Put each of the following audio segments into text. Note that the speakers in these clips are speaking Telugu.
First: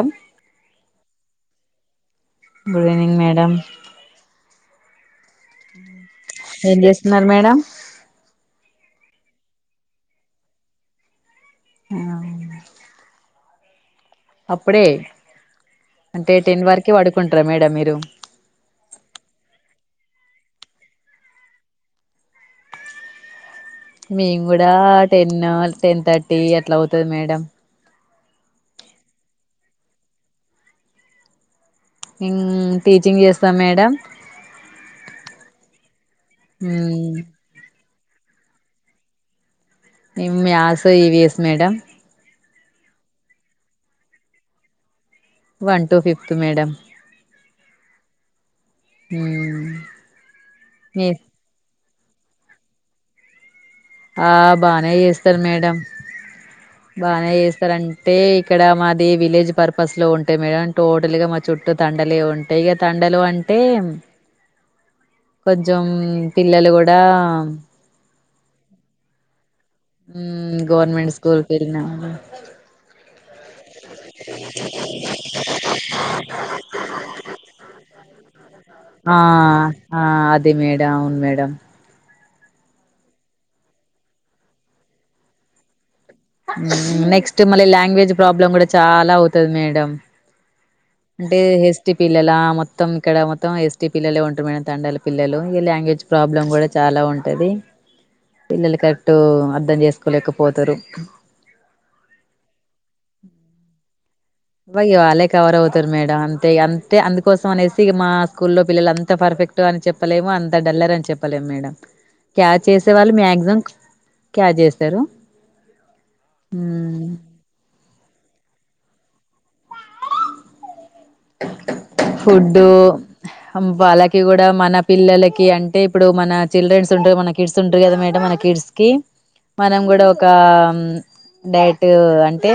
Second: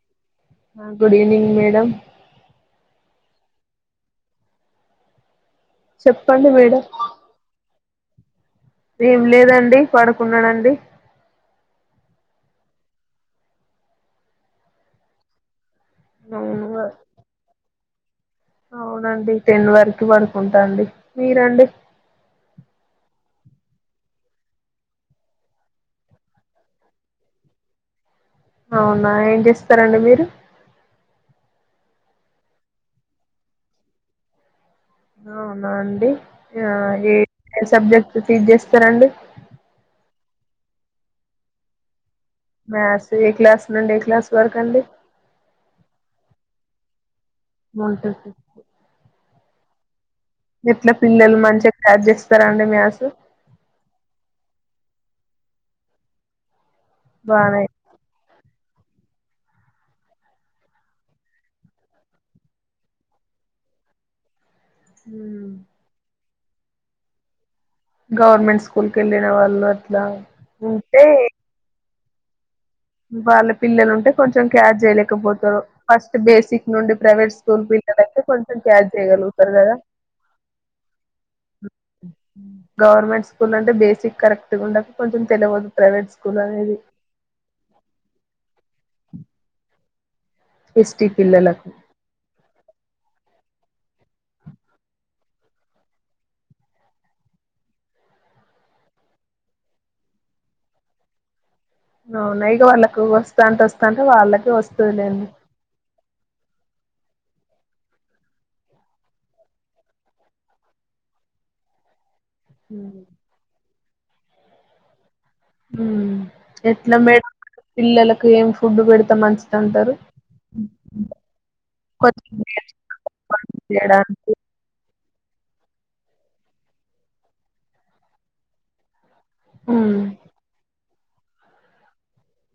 ఎం ఆ good evening madam good evening madam చెప్పండి ఏం మేడం చేస్తున్నారు మేడం. ఏం లేదండి పడుకున్నానండి. ఆ అప్పుడే అంటే టెన్ అవును వరకే వడుకుంటారా మేడం మీరు అవునండి టెన్ వరకు వడుకుంటాండి మీరండి మేమ్ కూడా టెన్ టెన్ థర్టీ అట్లా అవుతది మేడం. అవునా ఏం చేస్తారండి మీరు ఇంగ్ టీచింగ్ చేస్తాం మేడం. అవునా అండి, న్న ఏ సబ్జెట్ టీచ్ చేస్తారండి. Maths EVS madam. మ్యాథ్స్ ఏ క్లాస్ నుండి ఏ క్లాస్ వరకు అండి one to fifth madam one to fifth మ్ గిట్లా పిల్లలు మంచి [unintelligible] చేస్తారాండి మ్యాసు ఆ బానే చేస్తారు మేడం బానే చేస్తారంటే ఇక్కడ మాది విలేజ్ పర్పస్ లో ఉంటె మేడం టోటల్గా మా చుట్టూ తండలే ఉంటాయి ఇక తండలు అంటే ఉమ్. కొజ్జెమ్ పిల్లలు కూడా గవర్నమెంట్ స్కూల్ వెళ్ళిన వాళ్ళు అట్లా హ్మ్ ఉంటే గవర్నమెంట్ స్కూల్ పిల్లలు వాళ్ళ పిల్లలు ఉంటే కొంచెం క్యార్ చేయలేకపోతారు ఫస్ట్ బేసిక్ నుండి ప్రైవేట్ స్కూల్ పిల్లలయితే కొంచెం క్యాచ్ ఆ! చేయగలుగుతారు కదా ఆ! అదే మేడం అవును మేడం. గవర్నమెంట్ స్కూల్ అంటే బేసిక్ కరెక్ట్గా ఉండక కొంచెం తెలియదు ప్రైవేట్ స్కూల్ అనేది నెక్స్ట్ మళ్ళీ లాంగ్వేజ్ ప్రాబ్లం కూడ చాలా అవుతది మేడం ఎస్టీ అంటే పిల్లలకు ఎస్టి పిల్లెల మత్ మొత్తం ఇక్కడ మొత్తం ఎస్టీ పిల్లలే ఉంటారు మేడం తండాల పిల్లలు ఇ లాంగ్వేజ్ ప్రాబ్లమ్ కూడ చాలా ఉంటుంది పిల్లలు కరెక్ట్ అర్థం చేసుకోలేకపోతరు అవునా ఇగో వాళ్ళకి వస్త అంట వస్తా ఉంటే వాళ్ళక్ వై అలే కవరవుతరు మేడం అంతే అంతే అందుకోసం అనేసి మా స్కూల్లో పిల్లలు అంత పర్ఫెక్ట్ అని చెప్పలేము అంత డల్లర్ అని చెప్పలేము మేడం క్యా చేసేవాళ్ళు మ్యాక్సిం క్యా జెస్తరు ఎట్ల మే పిల్లల్ ఏం ఫుడ్ పెడతే మంచిది అంటరు ఫుడ్డు వాళ్ళకి చేయడానికి గుడ మన పిల్లలకి కి అంటే ఇప్పుడు మన చిల్డ్రన్స్ ఉంటారు మన కిడ్స్ ఉంటారు కదా మే మన కిడ్స్ కి మనం ఉమ్ గూడ ఒకా డైట్ అంటే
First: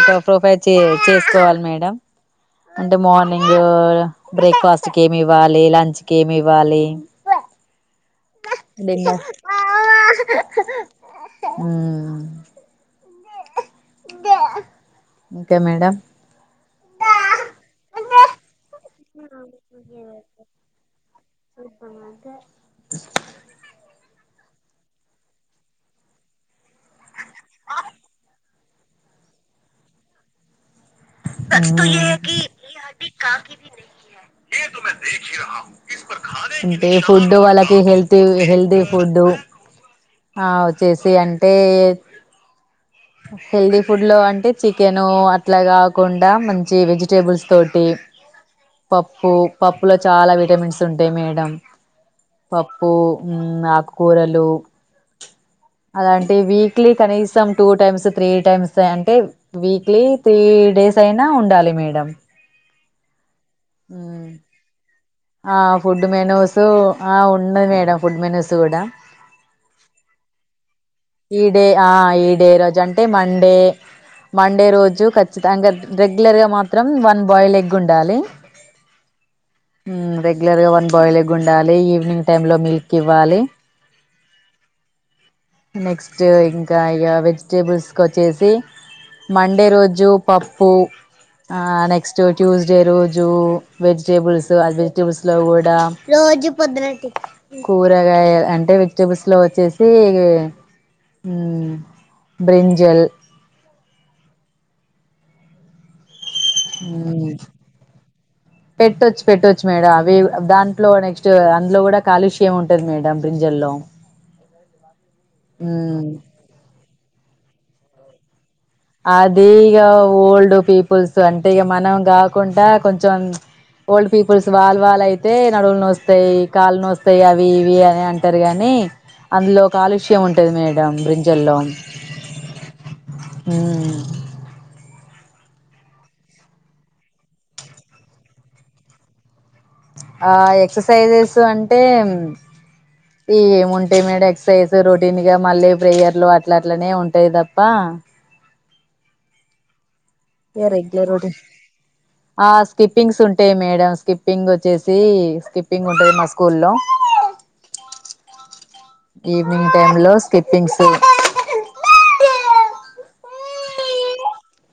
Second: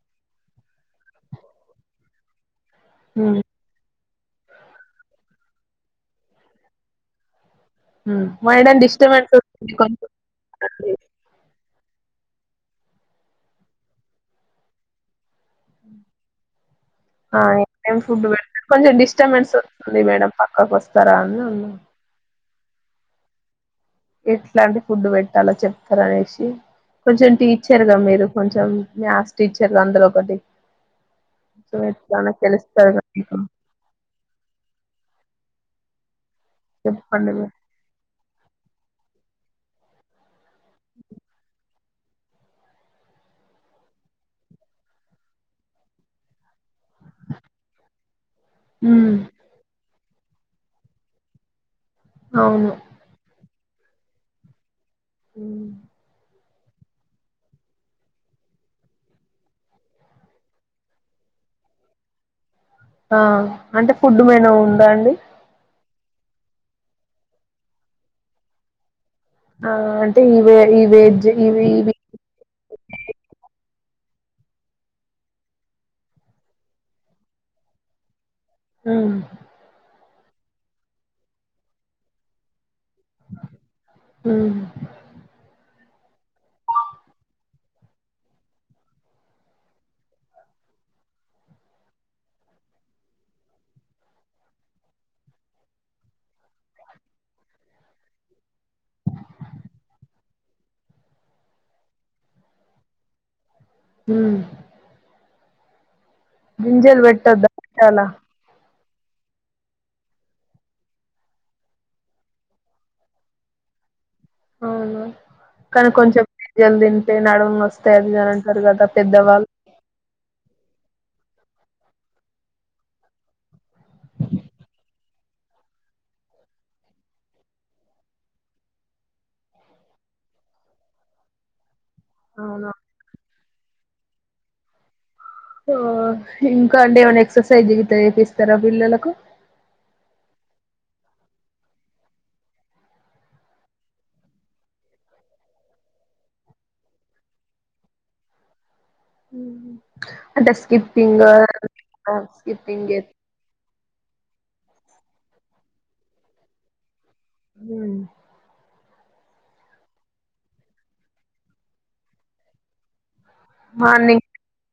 ఒక ప్రొఫైల్ చే చేసుకోవాలి మేడం అంటే ఉమ్ మార్నింగ్ బ్రేక్ఫాస్ట్ క ఏమి ఇవ్వాలి లంచ్ కి ఇంకేం ఇవ్వాలి మడం ఇష్టమ డిన్నర్ హ్మ్ ఇ ఇంకా మేడం ం ఫుడ్ పెడ కొంచెం డిస్టబెన్స్ వస్తుంది మేడం పక్కకు వస్తారా అని ఉన్నాం వో ఎట్లాంటి ఫుడ్ పెట్టాలో చెప్తార అనేసి కొంచెం టీచర్గా మీరు కొంచెం మ్యాథ్స్ టీచర్గా అందులో ఒకటి కచ్ కొంచెం ఈ ఎట్లానో తెలుస్తది కదా హడ్డీ మీకు కాకి న ఏ మ ది రా ంట చెప్పండి ఫుడ్ో మీరు వాళకి హెల్ది హెల్ది కుూద్దు ఆ వచ్చేసి అంటే హెల్తీ ఫుడ్ లో అంటే చికెను అట్లా కాకుండా మంచి వెజిటబుల్స్ తోటి ఉమ్ పప్పు పప్పు పప్పు లో చాలా విటమిన్స్ ఉంటాయి మేడం అవును పప్పు నా కూరలు ఉమ్, అలాంటివి వక్లీ కనీసం టూ టైమ్స్ త్రీ టైమ్స్ అంటే వీక్లీ త్రీ డేస్ అయినా ఉండాలి మేడం ఆ అంటే ఫుడ్ మ్మ్ మనా ఉందా అండి ఆ ఫుడ్ మెనూస్ ఉన్నది మేడం ఫుడ్ మెనూస్ కూడా ఆ అంటే ఇవే ఈ వెజ్ ఈడే ఇవి ఆ ఇవి ఈ డే రోజు అంటే మండే మండే రోజు ఖచ్చిత అకా రెగ్యులర్ గా మాత్రం వన్ బాయిల్ ఎగ్ ఉండాలి ఆ రెగ్యులర్గాన్ బాయిల్ అ ఉండాలి ఈవినింగ్ టైమ్ంలో మిల్క్ కిివాలి ఉమ్ నెక్స్ట్ ఇంకా ఇక వెజిటేబుల్స్ వచ్చేసి మండే రోజు పప్పు ఆ నెక్స్ట్ ట్యూస్డే రోజు వెజిటేబుల్స్ వెజిటేబుల్స్ లో కూడా ర కూరగాయ అంటే వెజిటేబుల్స్ లో వచ్చేసి బ్రింజల్ హుమ్మ్ గింజలు హ్మ్ పెట్టొద్దా పెట్టాలా పెట్టొచ్చు పెట్టొచ్చు మేడం అవి దాంట్లో నెక్స్ట్ అందులో కూడా కాలుష్యం ఉంటది మేడం బ్రింజల్లో అవును కానీ హ్మ్ కొంచెం జల్ద అదే నడుము వస్తది అది ఇది అంటారు కదా అది పెద్దవాళ్ళు ఇ గ ఓల్డ్ పీపుల్స్ అంటే ఇ గ మనం కాకుండా కొంచెం ఓల్డ్ పీపుల్స్ వాళ్ళు వాళ్ళ అయితే నడువులు న వస్తాయి కాళ్ళు న వస్తాయి అవి ఇవి అని అంటారు కాగానీ అందులో ఒక కాలుష్య ఉంటుంది మేడం బ్రింజల్లో అవునా హుమ్మ్ ఇంకా అంటే ఏమైన్నా ఎక్సర్సైజ్ చేపిస్తారా పిల్లలకు ఆ ఎక్ససైజెస్ అంటే ఈ ఏముంటాయి మేడం ఎక్ససైజ్ రొటీన్గా మళ్ళీ ప్రేయర్లు అట్లా అట్లనే ఉంటాయి తప్ప ఉ ఏ రెగ్యులర్ ఆహ్, ఆ స్కిప్పింగ్ జే స్కిప్పింగ్స్ ఉంటాయి మేడమ్స్ స్కిప్పింగ్ వచ్చేసి స్కిప్పింగ్ ఉంటది మా స్కూల్లో హమ్ ఈవినింగ్ టైమ్ లో స్కిప్పింగ్స్ మార్నింగ్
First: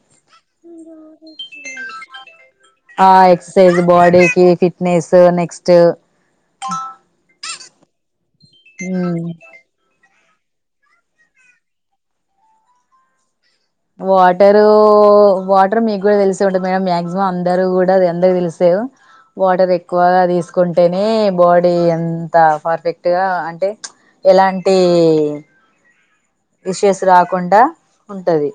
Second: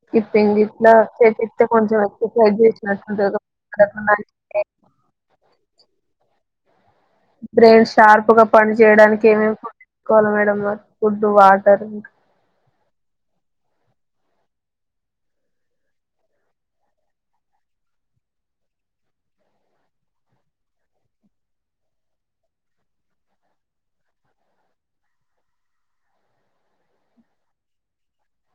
స్కిప్పింగ్ ఇట్లా చెపిత్తే కొంచెం వచ్చి ఆ ఎక్ససైజ్ బాడీకి మంచిగా ఫిట్నెస్ నెక్స్ట్ [unintelligible] బ్రెయిన్ షార్ప్ గా పని చేయడానికి మ్మ్ ఏమేమి కో కోవాల మేడం మరి ఫుడ్ వాటర్ ఇంకా వాటరు వాటర్ మీకు కూడా తెలిసే ఉంటుంది మేడం మాయాక్సిమం అందరు కూడా అందరు తెలిసేవు వాటర్ ఎక్కువగా తీసుకుంటేనే బాడీ ఎంత పర్ఫెక్ట్గా అంటే ఎలాంటి విశేష్ రాకుండా ఉంటది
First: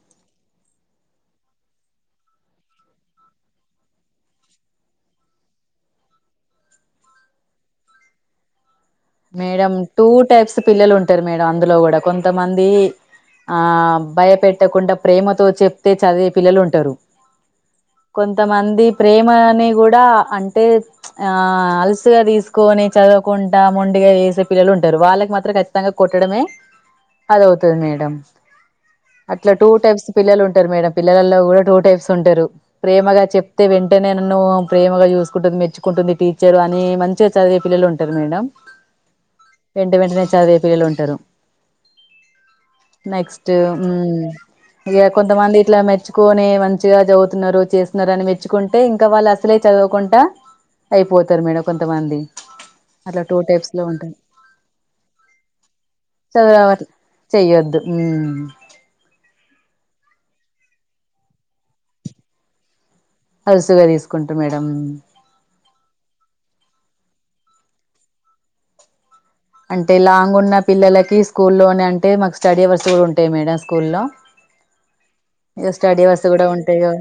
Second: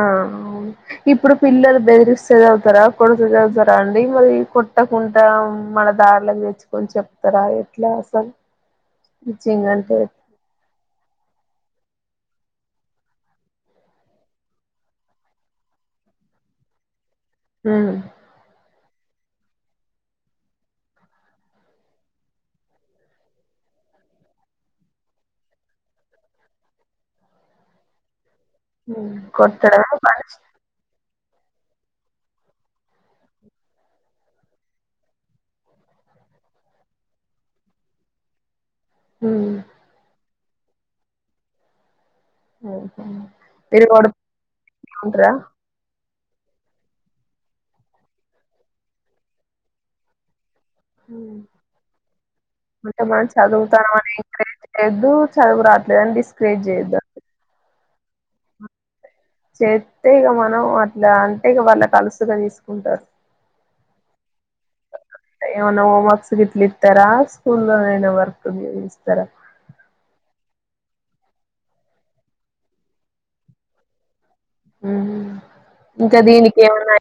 ఆ అవున్ ఇప్పుడు పిల్లలు బెదిరిస్తే చదువుతారా కొడుతే చదువుతారా అండి మరి కొట్టకుంట మన దారులోకి తెచ్చుకొని చెప్తారా ఎట్లా అసల్ మేడం టూ టైప్స్ పిల్లలు ఉంటారు మేడం అందులో కూడా కొంతమంది ఆ భయపెట్టకుండా ప్రేమతో చెప్తే చదివే పిల్లలు ఉంటారు ఉమ్ కొంతమంది ప్రే మ అని కూడా అంటే ఆ అలసుగా తీసుకొని చదువుకుంటా మున్ డిగా చేసే పిల్లలు ఉంటారు వాళ్ళకి మాత్రం ఖచ్చితంగా కొట్టడమే అదవుతది మేడం ఉమ్, అట్లా టూ కొట్టడమే టైప్స్ పనిష్ పిల్లలు ఉంటారు మేడం పి పిల్లలలో కూడా టూ టైప్స్ ఉంటారు ప్రేమగా చెప్తే వెంటేనే నన్ను ప్రేమగా చూసుకుంటుంది మెచ్చుకుంటుంది టీచర్ అని మంచిగా చదివే పిల్లలు ఉంటారు మేడం ఉమ్ సెంటిమెంట్ నే చదే పిలలుంటారు ఓహో నెక్స్ట్ మీరు హుమ్ కొడుతూ ఇగ ఉంటారా కొంతమంది ఇట్ల మెచ్ కొనీ మంచిగా చదువుతున్నారు చేస్తున్నారు అని మెచ్చుకుంటే ఇంకా వాళ్ళు అసలే చదువకుంటా ఉమ్, అయిపోతారు మేడమ్ కొంతమంది అట్లా టూ టైప్స్ లో చదువుతానవని ఉంటాయి ఎంకరేజ్యద్దు చదువు రావట్లేదు అని డిస్కరేజ్ చేయొద్దు ఉమ్ చేస్తే ఇగ మనం అట్లా అంటే ఇగ వాళ్ళు అట అలుసుగా తీసుకుంటారు అలుసుగా తీసుకున్ ఏమాన్న హోమ్ వర్క్ గిట్ల ఇస్తారా స్కూలోనైనా వర్క్ మీరిస్తారా అంటే లాంగ్ ఉన్న పిల్లలకి స్కూల్లోనే అంటే మాకు స్టడీ అవర్స్ కూడా ఉంటాయి మేడం స్కూల్లో ఉమ్ ఇగ స్టడీ ఇంకా అవర్స్ కూడా దీనికి ఉంటాయి గా ఏమన్నా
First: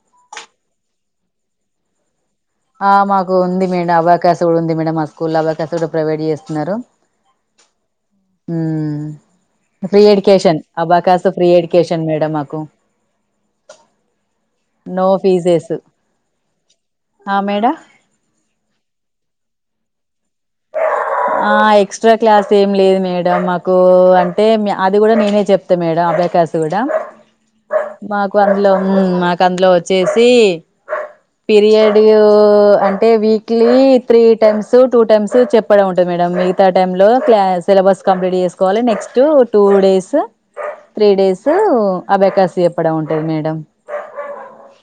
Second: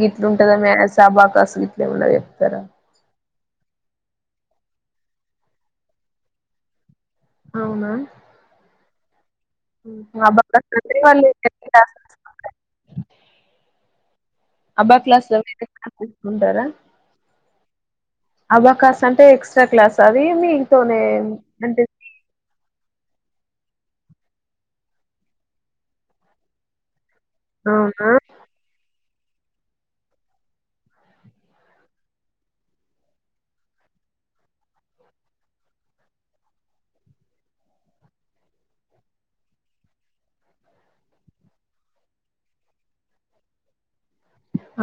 గీట్ల ఉంటదా మేడం స్ అబకాస్ డే ఏముండదెం ఆ మాక్ కు ఉంది మేడం అబకాస్ కూడా ఉంది మేడం మా స్కూల్ లో అబకాస్ కూడా ప్రొవైడ్ చేస్తున్నారు అవునా ఉమ్ ఫ్రీ హుహు. ఎడ్యుకేషన్ అబాకస్ అంటే వాళ్ళు అబాకాసు ఫ్రీ ఎన్ని క్లాసెస్ ఎడ్యుకేషన్ మేడం మాకు నో అబక్లస్ [unintelligible] ఫీజెస్ తిసుకుంటారా ఆ మేడం అబకాస్ అంటే ఎక్స్ట్రా క్లాస అది మీ ఆ ఎక్స్ట్రా క్లాస్ ఎం లేదు మేడం మాకు అంటే అది కూడా మేమే చెప్తం మేడం అభకాస్ కూడా అవునా మాకు అందులో మాకు అందులో వచ్చేసి పీరియడ్ అంటే weekly three times two times చెప్పడం ఉంటు మేడం మిగతా టైం లో క్ల సిలబస్ కంప్లీట్ చేసుకోవాలి next two days three days abacus చెప్పడం ఉంటది మేడం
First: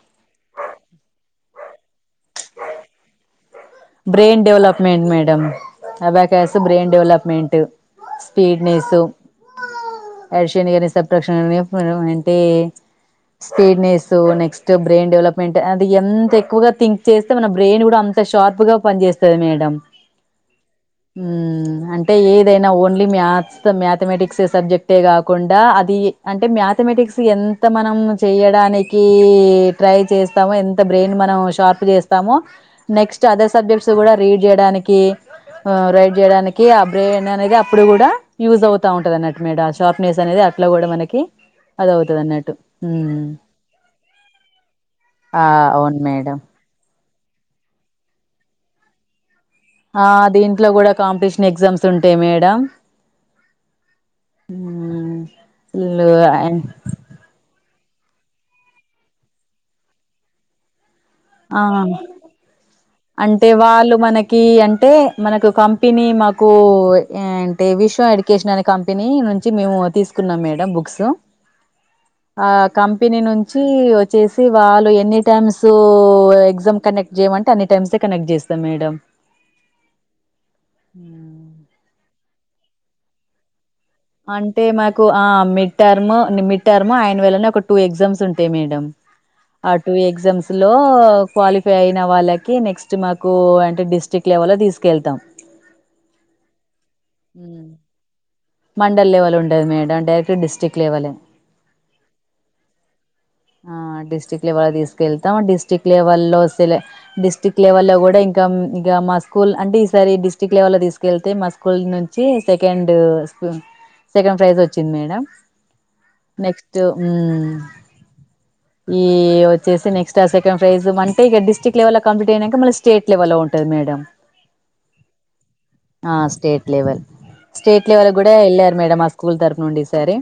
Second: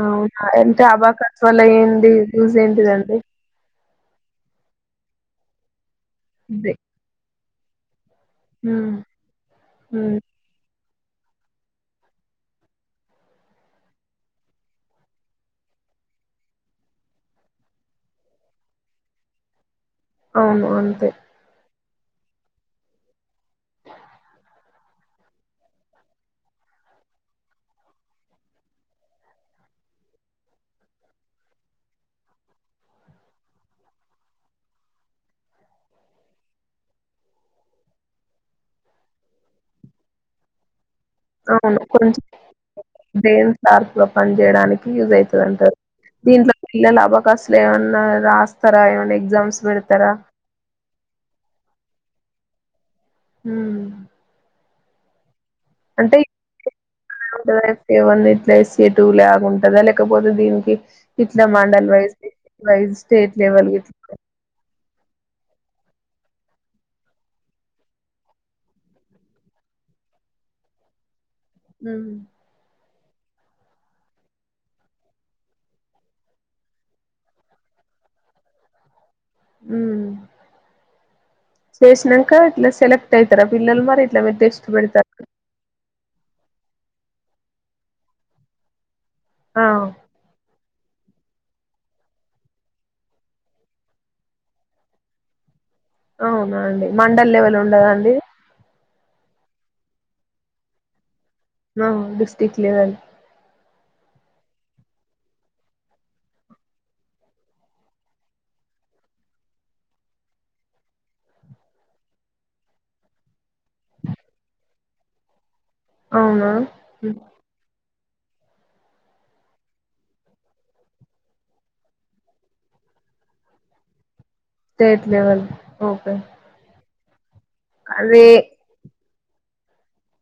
అవున ఎంత అబకా వల్ల ఏంటి యూస్ ఏంటిదండీ బ్రెయిన్ డెవలప్మెంట్ మేడం అబకాస్ ఇదే బ్రెయిన్ డెవలప్మెంట్ స్పీడ్ మ్మ్ నేసు మ్మ్ ఆఫీషన్ అండ్ సబట్రా ఒక నిమిషం స్పీడ్నెస్ నెక్స్ట్ బ్రెయిన్ డెవలప్మెంట్ అది ఎంత ఎక్కువగా థింక్ చేస్తే మన బ్రెయిన్ కూడా అంత షార్ప్ తప్పుగా పని చేస్తుంది మేడం అవును అంతే మ్మ్ అంటే ఏదైనా ఓన్లీ మ్యాథ్స్ మ్యాథమెటిక్స్ సబ్జెక్టే కాకుండా అది అంటే మ్యాథమెటిక్స్ ఎంత మనం చేయడానికి ట్రై చేస్తామో ఎంత బ్రెయిన్ మనం షార్ప్ చేస్తామో నెక్స్ట్ అదర్ సబ్జెక్ట్స్ కూడా రీడ్ చేయడానికి రైడ్ చేయడానికి ఆ బ్రెయిన్ అనేది అప్పుడు కూడా యూజ్ అవుతా ఉంటంది అన్నట్టు మేడం షార్ప్నెస్ అనేది అట్లా కూడా మనకి అవును అది అవుతది కొంచెం అన్నట్టు మ్మ్ బ్రెయిన్ షార్ప్ గా పని చేయడానికి యూజ్ అవుతుంది ఆ అంటారు అవును మేడం దీంట్లో పిల్లలు అబక్ అసలు ఏమన్నా రాస్తారా ఏమన్నా ఎగ్జామ్స్ ఆ పెడతారా దీంట్లో కూడా కాంపిటీషన్ ఎగ్జామ్స్ ఉంటాయి మేడం ఉమ్ ఉమ్ ఉ ఫుల్ గా అండ్ ఏవన్నా ఇట్లా వేసేటు లాగుంటందా లేకపోతే దీనికి తిలా ఆ మడాల్ వాయిజ కి వాయి్ అంటే వాళ్ళు మనకి అంటే మనకు కంపెనీ మాకు ఏ అంటే విశ్వ ఎడ్యుకేషన్ అనే కంపెనీ నుంచి మేము తీసుకున్నాం మేడం బుక్స్ ఆ కంపెనీ నుంచి వచ్చేసి వాళ్ళు ఎన్నీ టైమ్స్ ఎగ్జామ్ కండక్ట్ చేయమంటే టెన్స్ ఏ కనెక్ట్ చేస్తాం మేడమ్ ఉమ్ చేస్తార ట్లా సెక్ట్ అయితార పిల్లలు మ అంటే మాకు ఆ మిడ్ టర్మ్ టర్మ్ అనవల్ అని ఒక టూ ఎగ్జామ్స్ ఉంటాయి మేడమ్ ఆ టూ ఎగ్జామ్స్ లో క్వాలిఫై అయిన వాళ్ళకి నెక్స్ట్ మాకు అంటే డిస్టిక్ లెవెల్ లో తీసుకెళ్తాం అవునా అండి మండల్ లెవెల్ ఉండదా అండి మండల్ లెవెల్ ఉండదు మేడం డైరెక్ట్ డిస్టిక్ లెవలే ఆ డిస్టిక్ లెవెల్ లెవెల్లో తీసుకెళ్తాం డిస్టిక్ లెవల్లో సెల డిస్టిక్ లెవెల్లో గూడా ఇంకా ఇగ మా స్కూల్ అంటే ఈసారి డిస్టిక్ లెవెల్లో తీసుకెళ్తే మా స్కూల్ నుంచి సెకండు సెకండ్ ప్రైజ్ ఒచ్చింది మేడం అవునా నెక్స్టు ఊ ఈ వచ్చేసి నెక్స్ట్ ఆ సెకండ్ ప్రైజ్ అంటే ఇగ డిస్టిక్ లెవెల్ ల కంపీట్ అయ్యాక మళ్ళీ స్టేట్ లెవెల్ లో ఉంటది madam state level open state level state level గూడా ఎళ్ళారు మేడం అ స్ స్కూల్ తరపునుండి ఈసారి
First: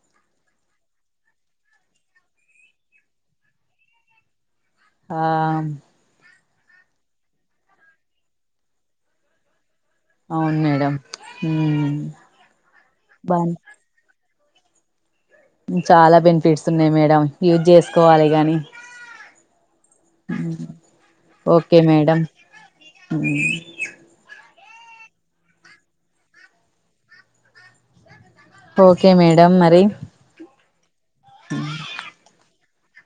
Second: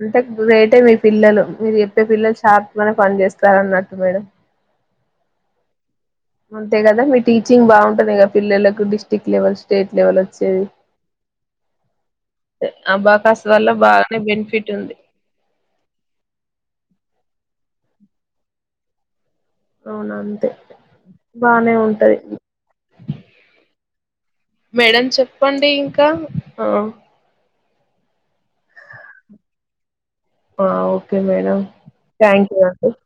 అంటే గ్రేట్ ఏ మీ పిల్లలు మీరు చెప్పే పిల్లలు షార్ప్ గానే పని చేేస్తారు అన్నట్టు మేడం ఆ అంతే కదా మీ టీచింగ్ బాగుంటది కదా పిల్లలకు డిస్టిక్ లెవెల్స్ స్టేట్ లెవెల్ అవును ఒచ్చేది మేడం ఉమ్. బా కాస్త బాగా వల్ల బాగానే బెన్ఫిట్ ఫిట్ ఉంది [unintelligible] చాలా బెనిఫిట్స్ ఉన్నాయి మేడం యూజ్ జెసుకోవాలె గాని అవునా అంతే బానే ఓకే ఉంటది మేడం మేడం చెప్పండి ఇంకా ఆ ఓకే మేడం మరి ఆ ఓ కే మేడమ్ థాంక్యూ అ